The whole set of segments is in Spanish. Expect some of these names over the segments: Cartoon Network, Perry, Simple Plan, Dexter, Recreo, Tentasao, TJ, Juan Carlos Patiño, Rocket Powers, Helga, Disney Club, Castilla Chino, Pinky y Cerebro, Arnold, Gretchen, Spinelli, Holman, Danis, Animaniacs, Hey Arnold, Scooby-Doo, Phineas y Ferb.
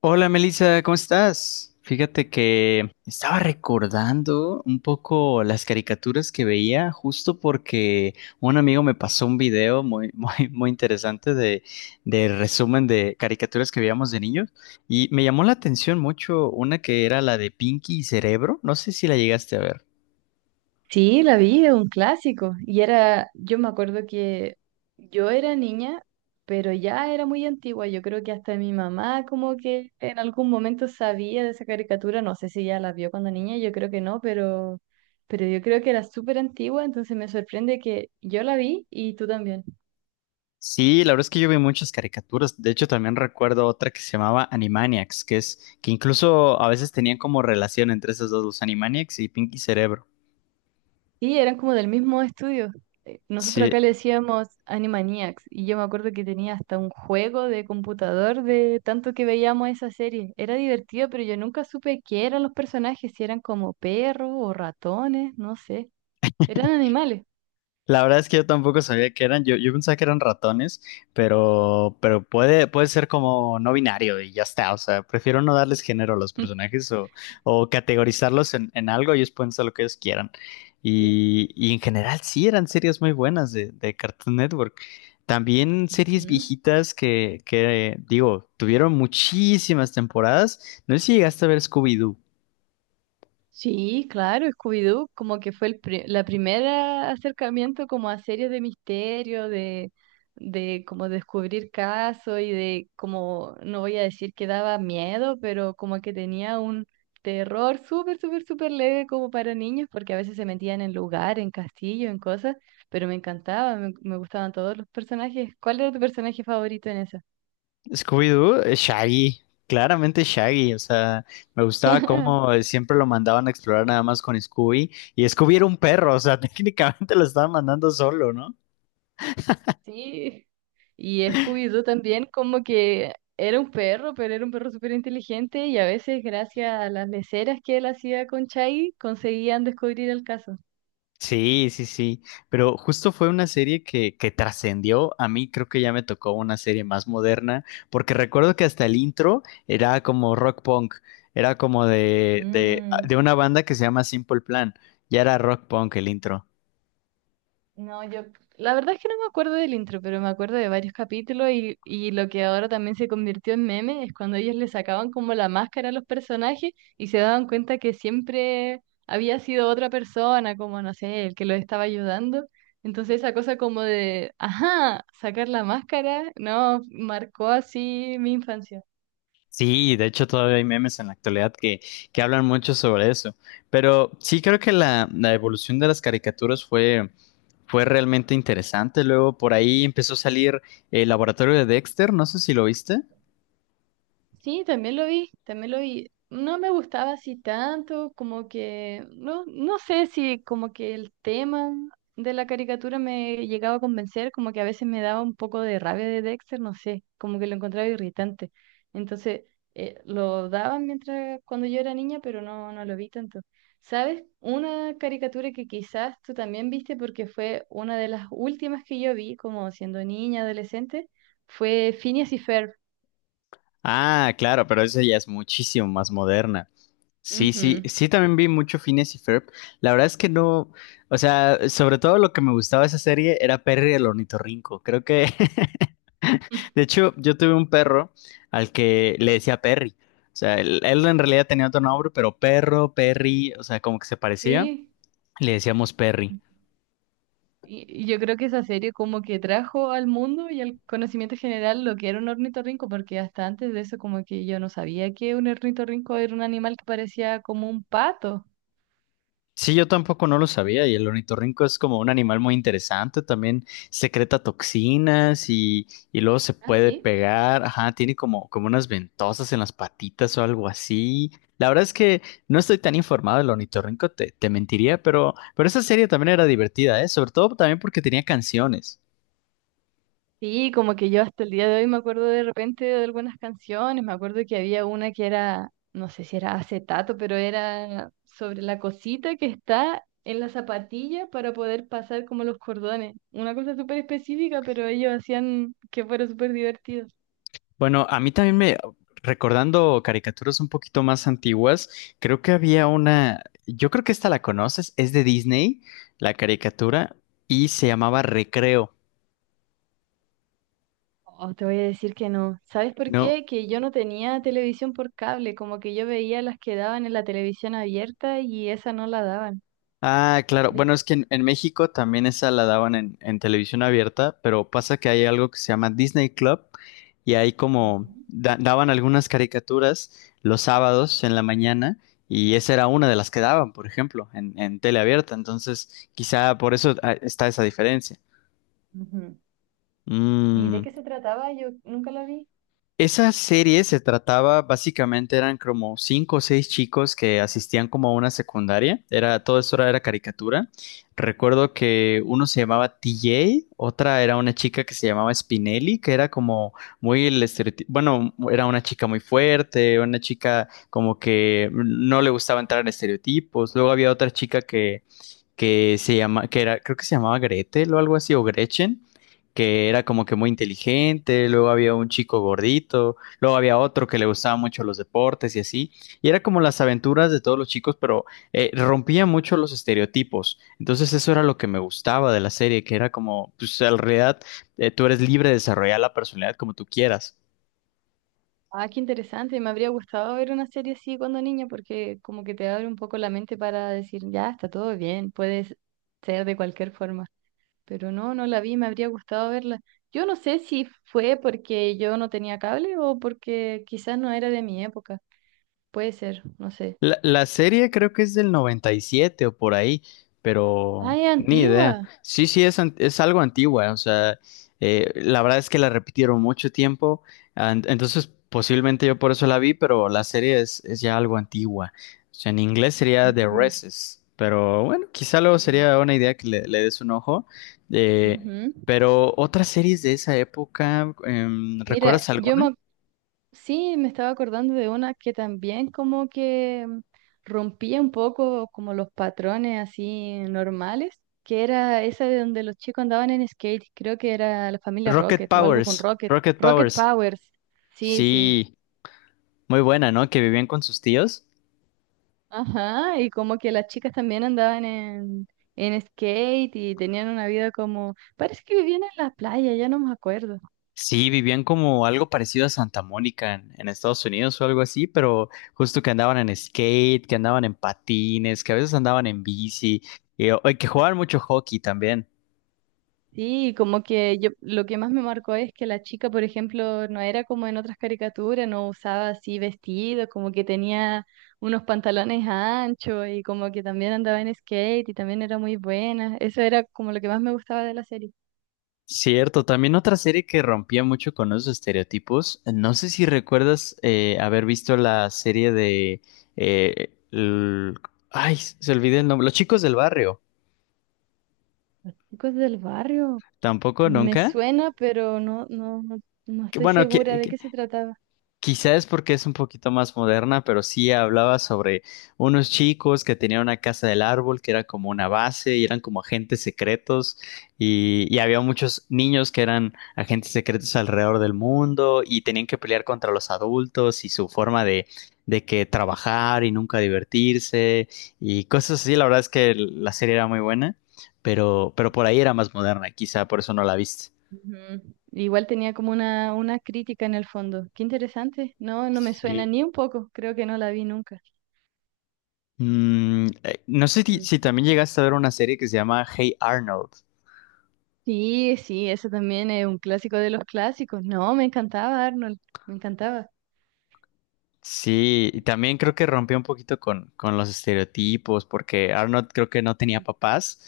Hola Melissa, ¿cómo estás? Fíjate que estaba recordando un poco las caricaturas que veía justo porque un amigo me pasó un video muy, muy interesante de resumen de caricaturas que veíamos de niños y me llamó la atención mucho una que era la de Pinky y Cerebro, no sé si la llegaste a ver. Sí, la vi, es un clásico. Y era, yo me acuerdo que yo era niña, pero ya era muy antigua. Yo creo que hasta mi mamá como que en algún momento sabía de esa caricatura. No sé si ya la vio cuando niña, yo creo que no, pero yo creo que era súper antigua, entonces me sorprende que yo la vi y tú también. Sí, la verdad es que yo vi muchas caricaturas. De hecho, también recuerdo otra que se llamaba Animaniacs, que es que incluso a veces tenían como relación entre esas dos, los Animaniacs y Pinky y Cerebro. Sí, eran como del mismo estudio. Nosotros Sí, acá le decíamos Animaniacs y yo me acuerdo que tenía hasta un juego de computador de tanto que veíamos esa serie. Era divertido, pero yo nunca supe qué eran los personajes, si eran como perros o ratones, no sé. Eran animales. la verdad es que yo tampoco sabía que eran, yo pensaba que eran ratones, pero puede, puede ser como no binario y ya está, o sea, prefiero no darles género a los personajes o, categorizarlos en algo, ellos pueden ser lo que ellos quieran. Sí. Y en general sí, eran series muy buenas de Cartoon Network. También series Ujú. viejitas que, digo, tuvieron muchísimas temporadas. No sé si llegaste a ver Scooby-Doo. Sí, claro, Scooby-Doo como que fue la primera acercamiento como a series de misterio, de como descubrir casos y de como, no voy a decir que daba miedo, pero como que tenía un terror súper, súper, súper leve como para niños, porque a veces se metían en lugar, en castillo, en cosas, pero me encantaba, me gustaban todos los personajes. ¿Cuál era tu personaje favorito en esa? Scooby-Doo, Shaggy, claramente Shaggy, o sea, me gustaba cómo siempre lo mandaban a explorar nada más con Scooby, y Scooby era un perro, o sea, técnicamente lo estaban mandando solo, ¿no? Sí, y Scooby-Doo también como que era un perro, pero era un perro súper inteligente y a veces gracias a las leceras que él hacía con Chai conseguían descubrir el caso. Sí, sí, pero justo fue una serie que trascendió, a mí creo que ya me tocó una serie más moderna, porque recuerdo que hasta el intro era como rock punk, era como de, de, Mm. de una banda que se llama Simple Plan, ya era rock punk el intro. No, yo, la verdad es que no me acuerdo del intro, pero me acuerdo de varios capítulos y lo que ahora también se convirtió en meme es cuando ellos le sacaban como la máscara a los personajes y se daban cuenta que siempre había sido otra persona, como no sé, el que los estaba ayudando. Entonces esa cosa como de, ajá, sacar la máscara, no, marcó así mi infancia. Sí, de hecho todavía hay memes en la actualidad que hablan mucho sobre eso. Pero sí creo que la evolución de las caricaturas fue, fue realmente interesante. Luego por ahí empezó a salir el laboratorio de Dexter, no sé si lo viste. Sí, también lo vi, también lo vi. No me gustaba así tanto, como que, no, no sé si como que el tema de la caricatura me llegaba a convencer, como que a veces me daba un poco de rabia de Dexter, no sé, como que lo encontraba irritante. Entonces, lo daban mientras cuando yo era niña, pero no, no lo vi tanto. ¿Sabes? Una caricatura que quizás tú también viste porque fue una de las últimas que yo vi, como siendo niña, adolescente, fue Phineas y Ferb. Ah, claro, pero esa ya es muchísimo más moderna. Sí, sí, Ujú. sí también vi mucho Phineas y Ferb. La verdad es que no, o sea, sobre todo lo que me gustaba de esa serie era Perry el ornitorrinco. Creo que de hecho, yo tuve un perro al que le decía Perry. O sea, él en realidad tenía otro nombre, pero perro, Perry, o sea, como que se parecía. Sí, Le decíamos Perry. Y yo creo que esa serie como que trajo al mundo y al conocimiento general lo que era un ornitorrinco, porque hasta antes de eso como que yo no sabía que un ornitorrinco era un animal que parecía como un pato. Sí, yo tampoco no lo sabía y el ornitorrinco es como un animal muy interesante, también secreta toxinas y luego se Ah, puede sí. pegar, ajá, tiene como, como unas ventosas en las patitas o algo así. La verdad es que no estoy tan informado del ornitorrinco, te mentiría, pero esa serie también era divertida, ¿eh? Sobre todo también porque tenía canciones. Sí, como que yo hasta el día de hoy me acuerdo de repente de algunas canciones, me acuerdo que había una que era, no sé si era acetato, pero era sobre la cosita que está en la zapatilla para poder pasar como los cordones. Una cosa súper específica, pero ellos hacían que fuera súper divertido. Bueno, a mí también me, recordando caricaturas un poquito más antiguas, creo que había una, yo creo que esta la conoces, es de Disney, la caricatura, y se llamaba Recreo, Oh, te voy a decir que no. ¿Sabes por ¿no? qué? Que yo no tenía televisión por cable, como que yo veía las que daban en la televisión abierta y esa no la daban. Ah, claro. De- Bueno, es que en México también esa la daban en televisión abierta, pero pasa que hay algo que se llama Disney Club y ahí como Ujú. Daban algunas caricaturas los sábados en la mañana y esa era una de las que daban, por ejemplo, en tele abierta. Entonces, quizá por eso está esa diferencia. Ujú. ¿Y de Mm. qué se trataba? Yo nunca la vi. Esa serie se trataba, básicamente eran como cinco o seis chicos que asistían como a una secundaria. Era, todo eso era, era caricatura. Recuerdo que uno se llamaba TJ, otra era una chica que se llamaba Spinelli, que era como muy el estereotipo. Bueno, era una chica muy fuerte, una chica como que no le gustaba entrar en estereotipos. Luego había otra chica que que era, creo que se llamaba Gretel o algo así, o Gretchen, que era como que muy inteligente, luego había un chico gordito, luego había otro que le gustaba mucho los deportes y así, y era como las aventuras de todos los chicos, pero rompía mucho los estereotipos, entonces eso era lo que me gustaba de la serie, que era como, pues en realidad tú eres libre de desarrollar la personalidad como tú quieras. Ah, qué interesante. Me habría gustado ver una serie así cuando niña porque como que te abre un poco la mente para decir, ya, está todo bien, puedes ser de cualquier forma. Pero no, no la vi, me habría gustado verla. Yo no sé si fue porque yo no tenía cable o porque quizás no era de mi época. Puede ser, no sé. La serie creo que es del 97 o por ahí, Ah, pero es ni idea. antigua. Sí, es, es algo antigua, o sea, la verdad es que la repitieron mucho tiempo, entonces posiblemente yo por eso la vi, pero la serie es ya algo antigua. O sea, en inglés sería The Ujú. Races, pero bueno, quizá luego Mm, sería una idea que le des un ojo. Eh, ujú. pero otras series de esa época, ¿recuerdas Mira, yo alguna? me, ac- Sí me estaba acordando de una que también como que rompía un poco como los patrones así normales, que era esa de donde los chicos andaban en skate, creo que era la familia Rocket o algo con Rocket, Rocket Rocket Powers. Powers, sí, sí, Sí, muy buena, ¿no? Que vivían con sus tíos. ajá, y como que las chicas también andaban en skate y tenían una vida como, parece que vivían en la playa, ya no me acuerdo. Sí, vivían como algo parecido a Santa Mónica en Estados Unidos o algo así, pero justo que andaban en skate, que andaban en patines, que a veces andaban en bici, y que jugaban mucho hockey también. Sí, como que yo lo que más me marcó es que la chica, por ejemplo, no era como en otras caricaturas, no usaba así vestido, como que tenía unos pantalones anchos y como que también andaba en skate y también era muy buena. Eso era como lo que más me gustaba de la serie. Cierto, también otra serie que rompía mucho con esos estereotipos. No sé si recuerdas haber visto la serie de... eh, el- Ay, se olvidé el nombre. Los chicos del barrio. Chicos del barrio, Tampoco, me nunca. suena, pero no, no, no Que, estoy bueno, segura de que- qué se trataba. Quizás porque es un poquito más moderna, pero sí hablaba sobre unos chicos que tenían una casa del árbol que era como una base y eran como agentes secretos y había muchos niños que eran agentes secretos alrededor del mundo y tenían que pelear contra los adultos y su forma de que trabajar y nunca divertirse y cosas así. La verdad es que la serie era muy buena, pero por ahí era más moderna, quizá por eso no la viste. Ujú. Igual tenía como una crítica en el fondo. Qué interesante. No, no me suena Sí. ni un poco. Creo que no la vi nunca. Mm, no sé ti- Ujú. si, también llegaste a ver una serie que se llama Hey Arnold. Sí, sí, eso también es un clásico de los clásicos. No, me encantaba Arnold, me encantaba. Sí, y también creo que rompió un poquito con los estereotipos, porque Arnold creo que no tenía papás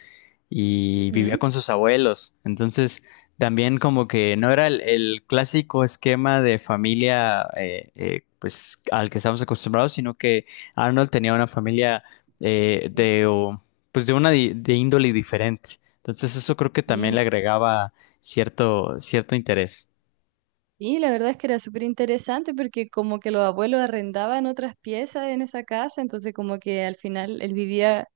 y vivía Ujú. con sus abuelos. Entonces, también como que no era el clásico esquema de familia pues al que estamos acostumbrados, sino que Arnold tenía una familia eh, de o, pues de una de índole diferente. Entonces, eso creo que también le Sí, agregaba cierto interés. sí, la verdad es que era súper interesante porque como que los abuelos arrendaban otras piezas en esa casa, entonces como que al final él vivía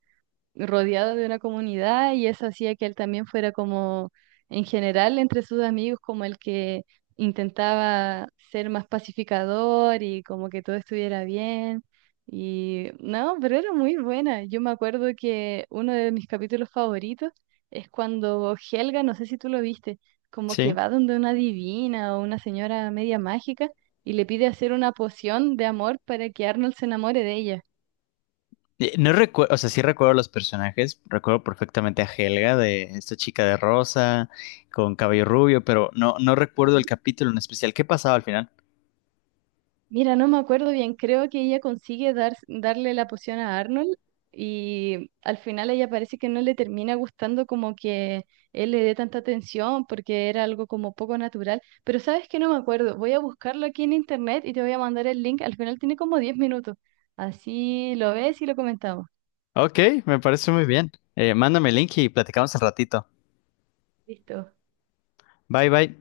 rodeado de una comunidad y eso hacía que él también fuera como, en general, entre sus amigos, como el que intentaba ser más pacificador y como que todo estuviera bien. Y no, pero era muy buena. Yo me acuerdo que uno de mis capítulos favoritos es cuando Helga, no sé si tú lo viste, como que Sí. va donde una divina o una señora media mágica y le pide hacer una poción de amor para que Arnold se enamore de ella. No recuerdo, o sea, sí recuerdo los personajes, recuerdo perfectamente a Helga de esta chica de rosa con cabello rubio, pero no, no recuerdo el capítulo en especial. ¿Qué pasaba al final? Mira, no me acuerdo bien, creo que ella consigue darle la poción a Arnold y al final ella parece que no le termina gustando como que él le dé tanta atención porque era algo como poco natural, pero sabes que no me acuerdo, voy a buscarlo aquí en internet y te voy a mandar el link, al final tiene como 10 minutos, así lo ves y lo comentamos. Ok, me parece muy bien. Mándame el link y platicamos al ratito. Listo. Bye bye.